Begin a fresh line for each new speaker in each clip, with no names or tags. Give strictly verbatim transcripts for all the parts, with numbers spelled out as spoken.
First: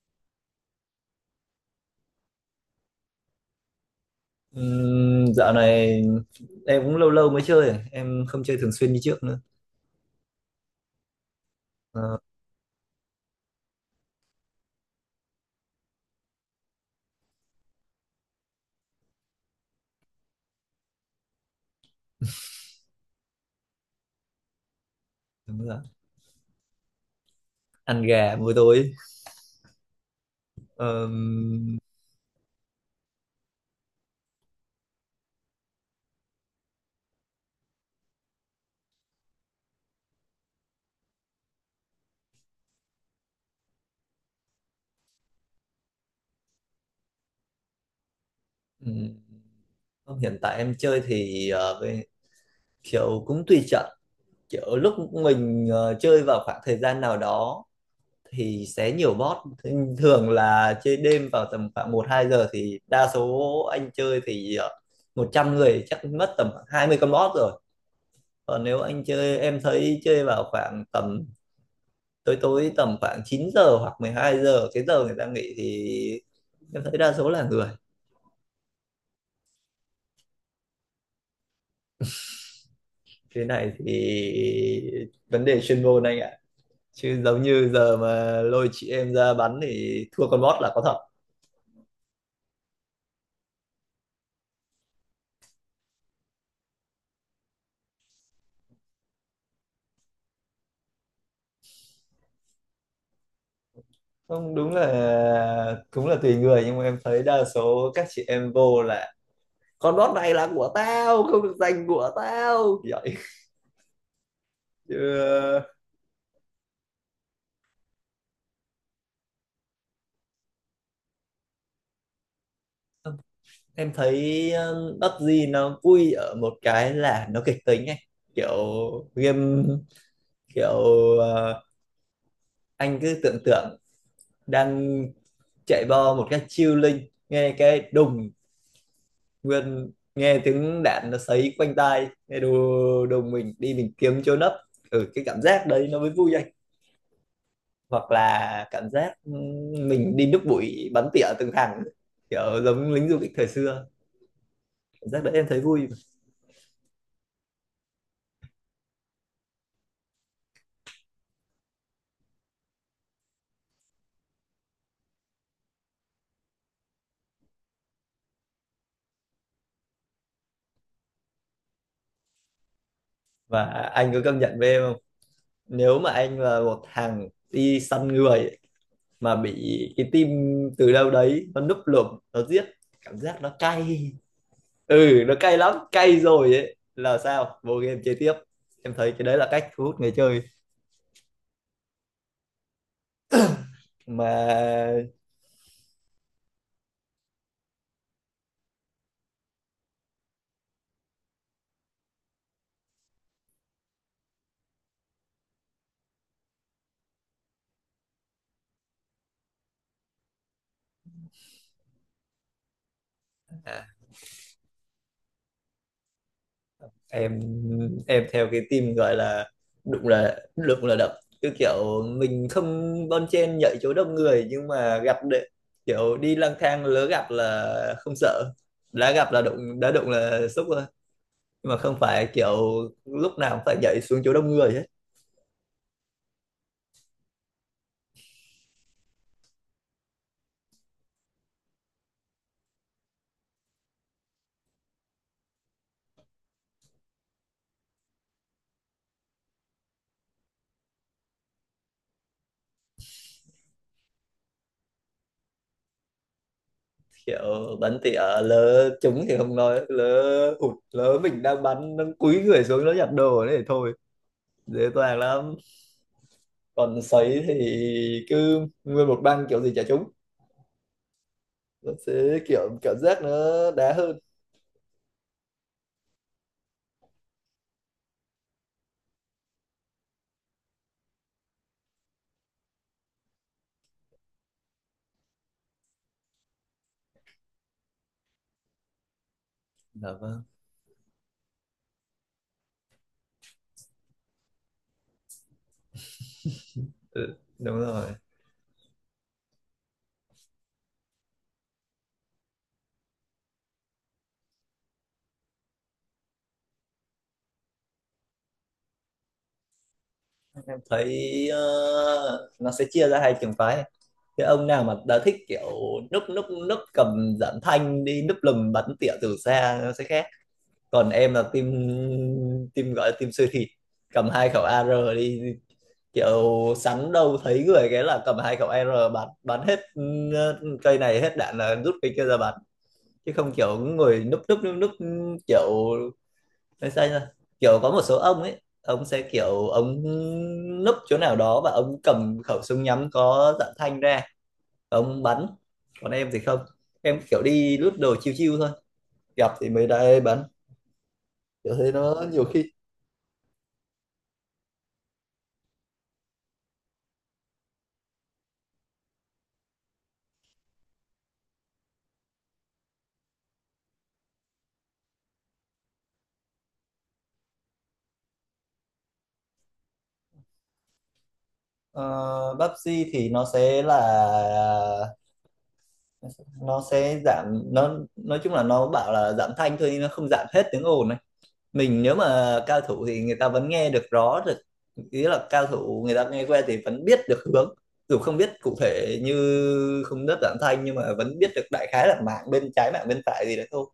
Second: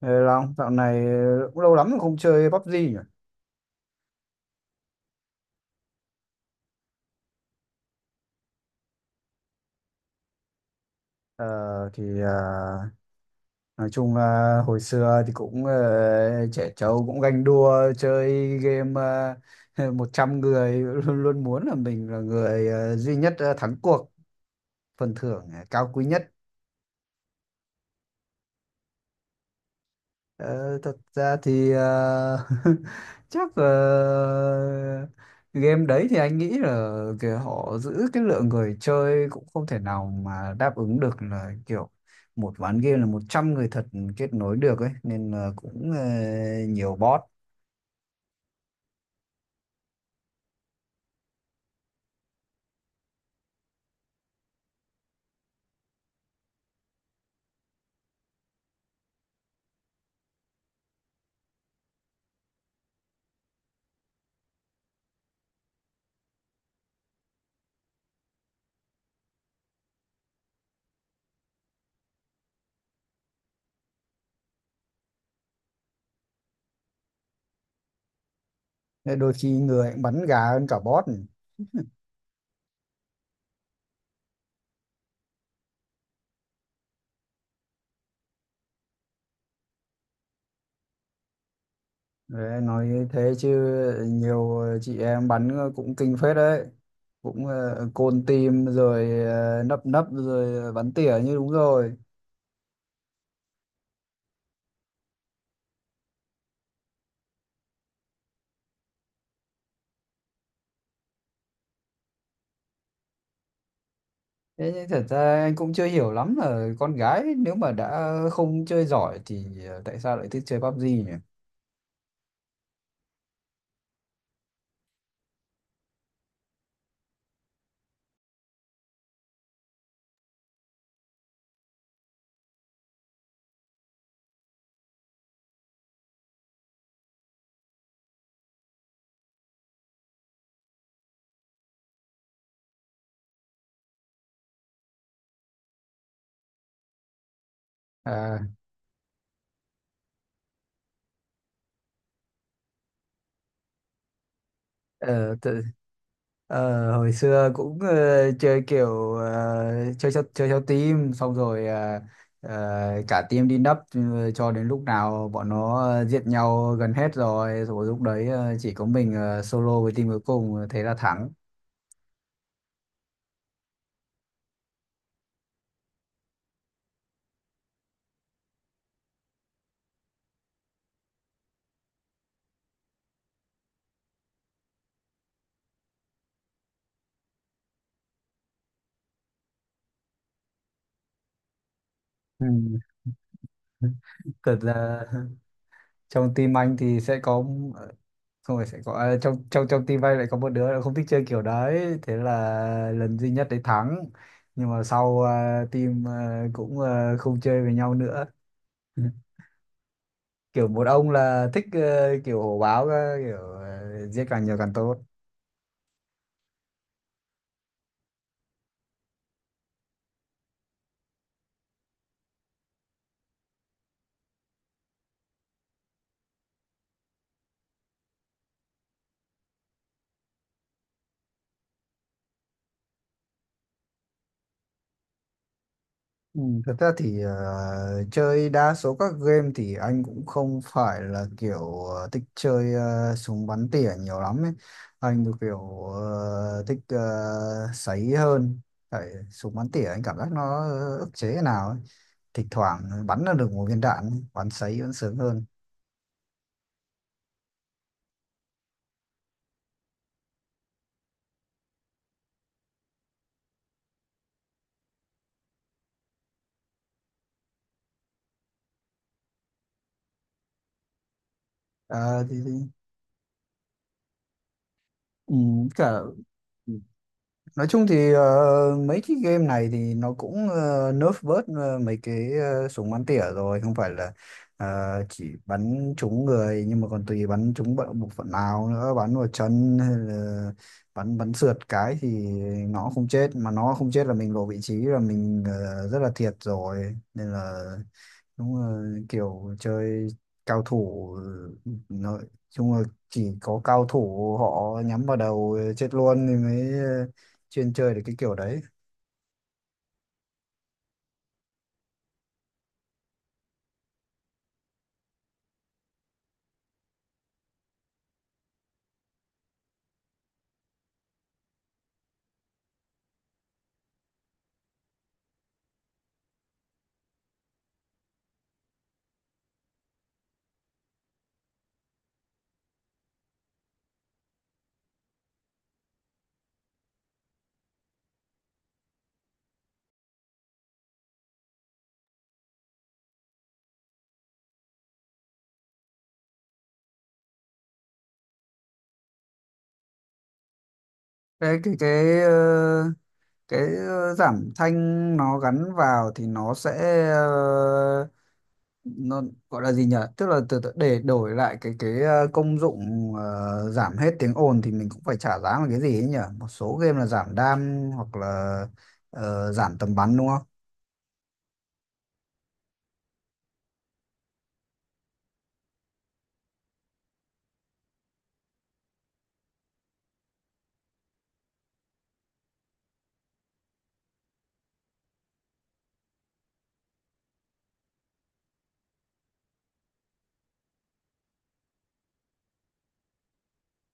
Ê Long, dạo này cũng lâu lắm rồi không chơi pu bê gê nhỉ?
Ừm, dạo này em cũng lâu lâu mới chơi, em không chơi thường xuyên như trước nữa.
Ờ,
Ờ,
thì à, nói chung là hồi xưa thì cũng ờ, trẻ trâu cũng ganh đua chơi game uh, một trăm người luôn, luôn muốn là mình là người ờ, duy nhất ờ, thắng cuộc, phần thưởng ờ,
đúng rồi.
cao quý nhất.
Ăn gà buổi tối.
Ờ, Thật ra thì
Ờm,
ờ, chắc là game đấy thì anh nghĩ là kiểu họ giữ cái lượng người chơi cũng không thể nào mà đáp ứng được là kiểu một ván game là một trăm người thật kết nối được ấy, nên là cũng ờ, nhiều bot.
ừm, Không, hiện tại em chơi thì ờ, với- kiểu cũng tùy trận, kiểu lúc mình ờ, chơi vào khoảng thời gian nào đó thì sẽ nhiều bot. Thế thường là chơi đêm vào tầm khoảng một hai giờ thì đa số anh chơi thì ờ, một trăm người chắc mất tầm khoảng hai mươi con bot rồi. Còn nếu anh chơi, em thấy chơi vào khoảng tầm tối tối tầm khoảng chín giờ hoặc mười hai giờ, cái giờ người ta nghỉ thì em thấy đa số là người.
Nên đôi khi người cũng bắn gà hơn cả bot.
Cái này thì vấn đề chuyên môn anh ạ, chứ giống như giờ mà lôi chị em ra bắn thì thua con bot là có thật.
Đấy, nói như thế chứ nhiều chị em bắn cũng kinh phết đấy, cũng ờ, côn team rồi ờ, nấp nấp rồi bắn tỉa như đúng rồi.
Không, đúng là cũng là tùy người nhưng mà em thấy đa số các chị em vô là con bot này là của tao, không được giành của tao vậy
Thế nhưng
chứ.
thật ra anh cũng chưa hiểu lắm là con gái nếu mà đã không chơi giỏi thì ờ, tại sao lại thích chơi pi bi gi nhỉ?
Em thấy um, pắp gi nó vui ở một cái là nó kịch tính ấy. Kiểu game, kiểu ờ, anh cứ tưởng tượng đang chạy bo một cách chiêu linh, nghe cái đùng, nguyên nghe tiếng đạn nó sấy quanh tai, nghe đù đùng mình đi mình kiếm chỗ nấp. Ừ, cái cảm giác đấy nó mới vui anh. Hoặc
À,
là cảm giác ừm, mình đi núp bụi bắn tỉa từng hàng, kiểu giống lính du kích thời xưa. Cảm giác đấy
ờ,
em thấy
tự,
vui.
ờ, Hồi xưa cũng ờ, chơi kiểu ờ, chơi theo, chơi theo team, xong rồi ờ, ờ, cả team đi nấp, ờ, cho đến lúc nào bọn nó ờ, giết nhau gần hết rồi, rồi lúc đấy ờ, chỉ có mình ờ, solo với team cuối cùng thế là thắng.
Và anh có công nhận với em không, nếu mà anh là một thằng đi săn người mà bị cái team từ đâu đấy nó núp lùm nó giết, cảm giác nó cay. Ừ, nó cay lắm, cay rồi ấy là sao vô game chơi tiếp. Em thấy cái đấy là cách thu hút người chơi
Ừ. Thật
mà.
là trong team anh thì sẽ có, xong rồi sẽ có à, trong trong trong team bay lại có một đứa là không thích chơi kiểu đấy, thế là lần duy nhất đấy thắng, nhưng mà sau ờ, team ờ, cũng ờ, không chơi với nhau nữa. Kiểu một ông là thích ờ, kiểu hổ báo cơ, kiểu
à,
ờ, giết càng nhiều càng tốt.
em em theo cái team gọi là đụng là đụng là đập, cứ kiểu mình không bon chen nhảy chỗ đông người nhưng mà gặp đệ, kiểu đi lang thang lỡ gặp là không sợ, đã gặp là đụng, đã đụng là xúc rồi. Nhưng mà không phải kiểu lúc nào cũng phải nhảy xuống chỗ đông người
Ừ, thật ra thì ờ, chơi đa số các game thì anh cũng không phải là kiểu ờ, thích chơi ờ, súng bắn tỉa nhiều lắm ấy. Anh thì kiểu ờ, thích ờ, sấy hơn. Tại súng bắn tỉa anh cảm giác nó ức chế thế nào ấy. Thỉnh thoảng bắn là được một viên đạn, bắn sấy vẫn sướng hơn.
kiểu. Bắn tỉa lỡ trúng thì không nói, lỡ hụt, lỡ mình đang bắn nó cúi người xuống nó nhặt đồ đấy thì thôi, dễ dàng lắm. Còn sấy thì cứ nguyên một băng kiểu gì chả trúng, nó
Ờ, thì,
sẽ
thì,
kiểu cảm giác nó đá hơn.
ừ, cả Nói chung thì ờ, mấy cái game này thì nó cũng ờ, nerf bớt ờ, mấy cái ờ, súng bắn tỉa rồi, không phải là ờ, chỉ bắn trúng người, nhưng mà còn tùy bắn trúng bộ bộ phận nào nữa, bắn vào chân hay
Dạ vâng.
là bắn bắn sượt cái thì nó không chết, mà nó không chết là mình lộ vị trí là mình ờ, rất là thiệt rồi, nên
Ừ,
là
đúng rồi.
đúng là kiểu chơi cao thủ, nói chung là chỉ có cao thủ họ nhắm vào đầu chết luôn thì mới ờ, chuyên chơi được cái kiểu đấy.
Em thấy ờ, nó sẽ chia ra hai trường phái. Cái ông nào mà đã thích kiểu núp núp núp cầm giảm thanh đi núp lùm bắn tỉa từ xa nó sẽ khác. Còn em là team, team gọi là team siêu thịt, cầm hai khẩu a rờ đi, kiểu sắn đâu thấy người cái là cầm hai khẩu a rờ bắn bắn hết. Ừ, cây này hết đạn là rút cây kia ra bắn, chứ không kiểu người núp núp núp núp. Kiểu nói sao nhỉ? Kiểu có một số ông ấy ông sẽ kiểu ông núp chỗ nào đó và ông cầm khẩu súng nhắm có dạng thanh ra ông bắn. Còn em thì không, em kiểu đi lướt đồ chiêu chiêu thôi, gặp thì mới đây bắn,
cái cái
kiểu thế
cái
nó
ờ,
nhiều khi.
cái ờ, giảm thanh nó gắn vào thì nó sẽ ờ, nó gọi là gì nhỉ, tức là từ, từ để đổi lại cái cái ờ, công dụng ờ, giảm hết tiếng ồn thì mình cũng phải trả giá một cái gì ấy nhỉ, một số game là giảm đam hoặc là ờ, giảm tầm bắn đúng không.
Ờ, Pepsi thì nó sẽ là ờ, nó sẽ giảm, nó nói chung là nó bảo là giảm thanh thôi nhưng nó không giảm hết tiếng ồn này. Mình nếu mà cao thủ thì người ta vẫn nghe được rõ được, ý là cao thủ người ta nghe que thì vẫn biết được hướng, dù không biết cụ thể như không đất giảm thanh nhưng mà vẫn biết được đại khái là mạng bên trái mạng bên phải gì đấy thôi.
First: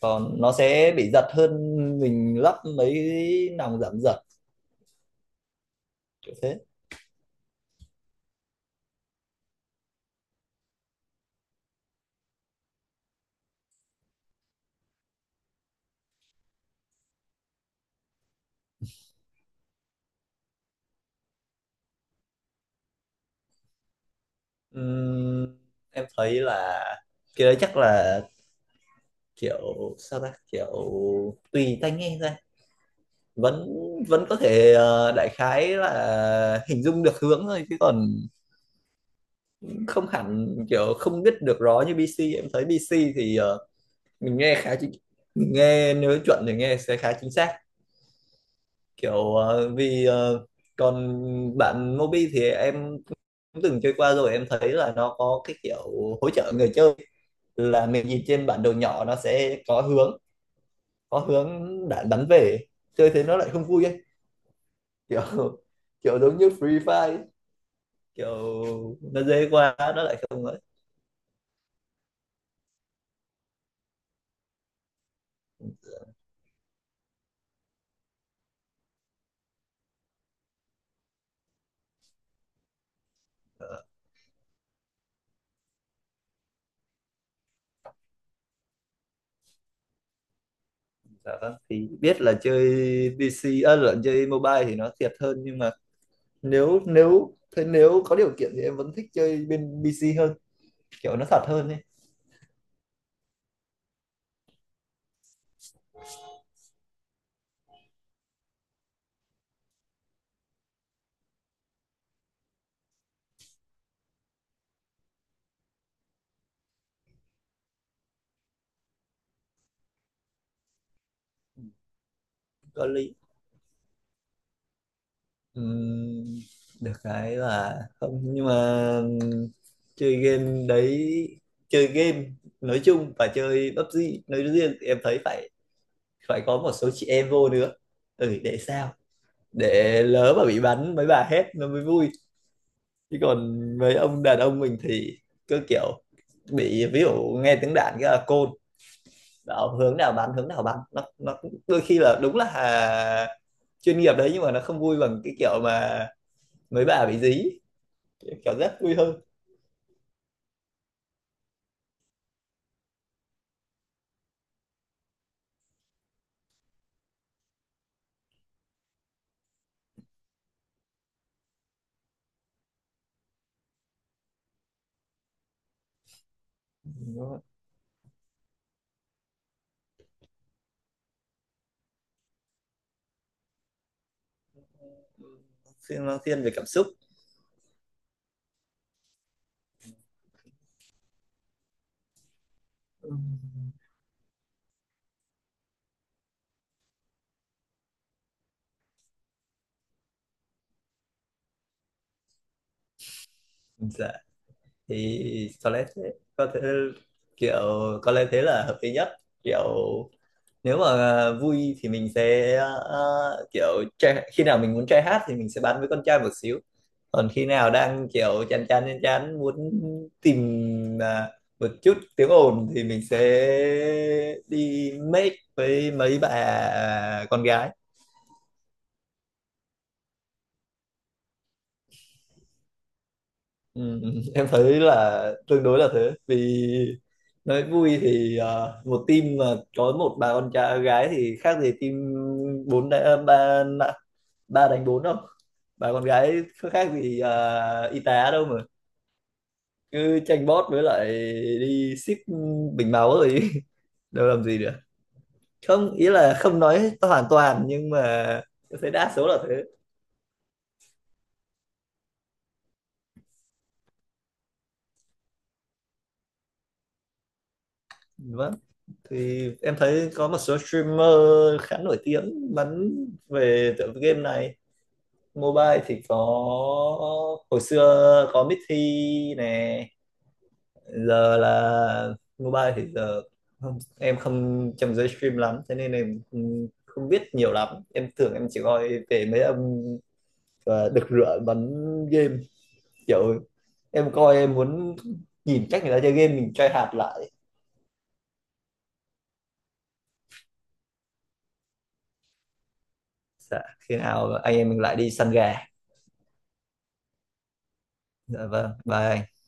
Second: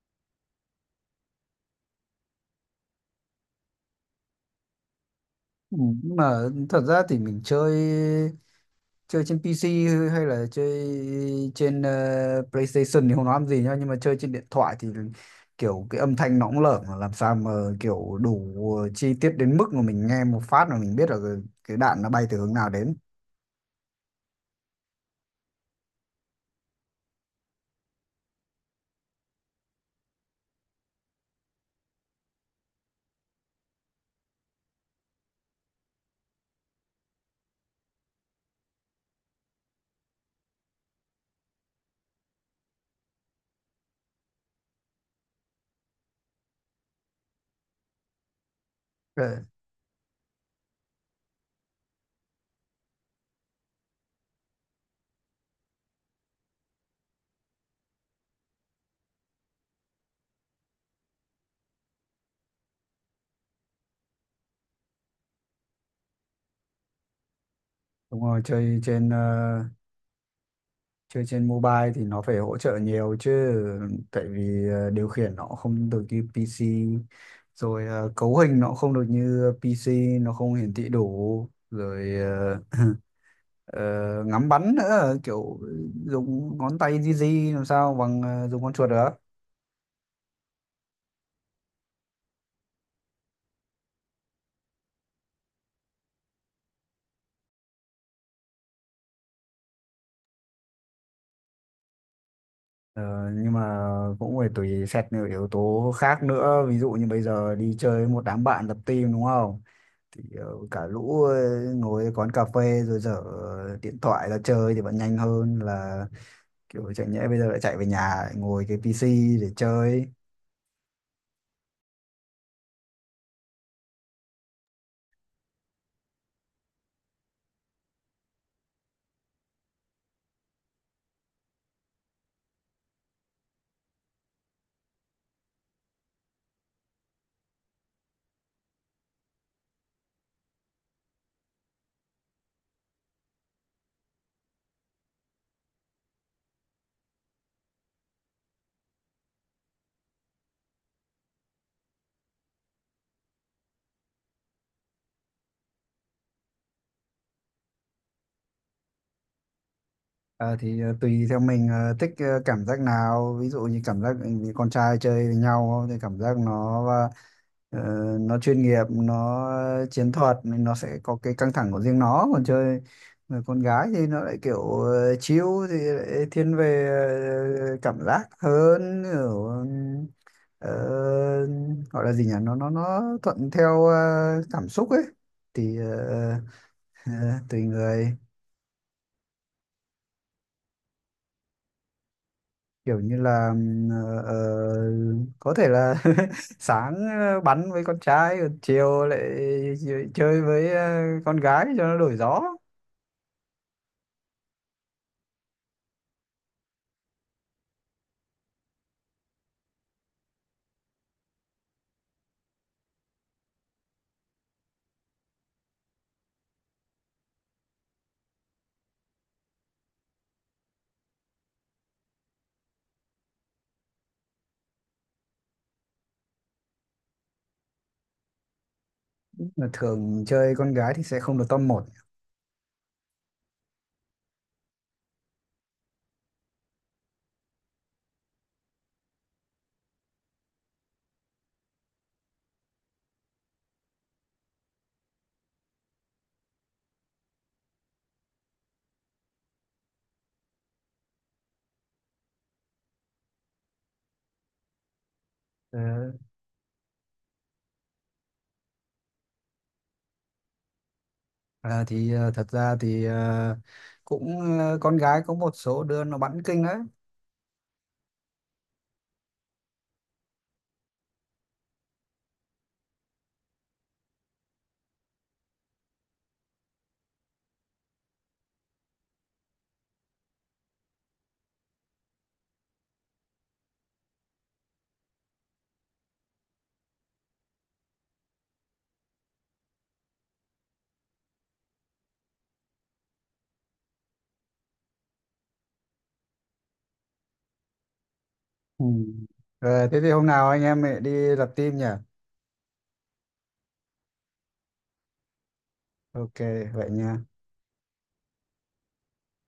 Còn nó sẽ bị giật hơn, mình lắp mấy nòng giảm giật
Ừ, nhưng
kiểu
mà
thế.
thật ra thì mình chơi chơi trên pê xê hay là chơi trên ờ, PlayStation thì không nói làm gì nhá, nhưng mà chơi trên điện thoại thì kiểu cái âm thanh nó cũng lởm mà làm sao mà kiểu đủ chi tiết đến mức mà mình nghe một phát mà mình biết là cái cái đạn nó bay từ hướng nào đến.
Ừm, em thấy là cái đấy chắc là kiểu sao ta, kiểu tùy tai nghe ra vẫn vẫn có thể ờ, đại khái là hình dung được hướng thôi, chứ còn không hẳn kiểu không biết được rõ như bê xê. Em thấy bê xê thì ờ, mình nghe khá chính, mình nghe nếu chuẩn thì nghe sẽ khá chính xác,
Ờ,
kiểu ờ, vì ờ, còn bạn Mobi thì em cũng từng chơi qua rồi, em thấy là nó có cái kiểu hỗ trợ người chơi, là mình nhìn trên bản đồ nhỏ nó sẽ có hướng, có hướng đã đánh về. Chơi thế nó lại không vui ấy, kiểu kiểu giống như Free Fire ấy.
đúng
Kiểu
rồi, chơi trên
nó dễ
ờ,
quá nó lại không ấy.
chơi trên mobile thì nó phải hỗ trợ nhiều chứ, tại vì ờ, điều khiển nó không được như pê xê, rồi ờ, cấu hình nó không được như pê xê, nó không hiển thị đủ, rồi ờ, ờ,
Ờ,
ngắm bắn nữa, kiểu dùng ngón tay di di làm sao bằng ờ, dùng con chuột được.
dạ vâng thì biết là chơi pi xi à, là chơi mobile thì nó thiệt hơn, nhưng mà nếu nếu thế, nếu có điều kiện thì em vẫn thích chơi bên pi xi hơn, kiểu nó thật hơn ấy.
Ờ, nhưng mà cũng phải tùy xét nhiều yếu tố khác nữa, ví dụ như bây giờ đi chơi với một đám bạn lập team đúng không, thì ờ, cả lũ ờ, ngồi quán cà phê rồi dở điện thoại ra chơi thì vẫn nhanh hơn là kiểu chẳng nhẽ bây giờ lại chạy về nhà lại ngồi cái pê xê để chơi.
Có lý. Ừm, được cái là không nhưng mà chơi game đấy, chơi game nói chung và chơi pắp gi nói riêng thì em thấy phải phải có một số chị em vô nữa. Ừ, để sao, để lỡ mà bị bắn mấy bà hét nó mới vui, chứ còn mấy ông đàn ông mình thì cứ kiểu bị ví dụ nghe tiếng đạn cái là côn bảo hướng nào bắn hướng nào bắn, nó nó cũng- đôi khi là đúng là à, chuyên nghiệp đấy, nhưng mà nó không vui bằng cái kiểu mà mấy bà bị dí kiểu rất vui hơn.
Ờ, thì ờ, tùy theo mình ờ, thích ờ, cảm giác nào, ví dụ như cảm giác vì con trai chơi với nhau thì cảm giác nó ờ, nó chuyên nghiệp, nó chiến thuật nên nó sẽ có cái căng thẳng của riêng nó, còn chơi người con gái thì nó lại kiểu uh, chill, thì lại thiên về
nó
ờ, cảm giác hơn, kiểu ờ, gọi là gì nhỉ, nó nó nó thuận theo ờ, cảm xúc ấy, thì
thiên nó
ờ,
thiên về cảm xúc.
ờ, tùy người, kiểu như là ờ, ờ, có thể là sáng ờ, bắn với con trai, còn chiều lại chơi với ờ, con gái cho nó đổi gió.
Dạ thì có lẽ thế, có thể kiểu có lẽ thế là hợp lý nhất. Kiểu nếu mà ờ, vui thì mình sẽ ờ, kiểu trai, khi nào mình muốn trai hát thì mình sẽ bắn với con trai một xíu. Còn khi nào đang kiểu chán chán chán chán muốn tìm à, một chút tiếng ồn thì mình sẽ đi make với mấy bà con gái.
Mà thường chơi con gái thì sẽ không được top một.
Ừ, em thấy là tương đối là thế, vì nói vui thì ờ, một team mà có một bà con trai gái thì khác gì team bốn đa- ba, ba đánh bốn đâu. Bà con gái có khác gì à, y tá đâu, mà cứ tranh bót với lại đi ship bình máu rồi đâu làm gì được.
Ờ,
Không ý là không nói hoàn toàn nhưng mà tôi thấy đa số là thế.
à, thì ờ, Thật ra thì ờ, cũng ờ, con gái có một số đứa nó bắn kinh đấy.
Vâng thì em thấy có một số streamer khá nổi tiếng bắn về tựa game này, mobile thì có hồi xưa có Mithy nè. Giờ là mobile thì giờ không, em không trong giới stream lắm thế nên em không, không biết nhiều lắm. Em thường em chỉ coi về mấy ông ờ, đực rửa bắn game, kiểu em coi em muốn nhìn cách người ta chơi game mình try hạt lại.
Ừ. Rồi thế thì hôm nào anh em mình đi lập team nhỉ,
Dạ, khi nào anh em mình lại đi săn gà.
ok vậy nha.
Dạ vâng, bye anh.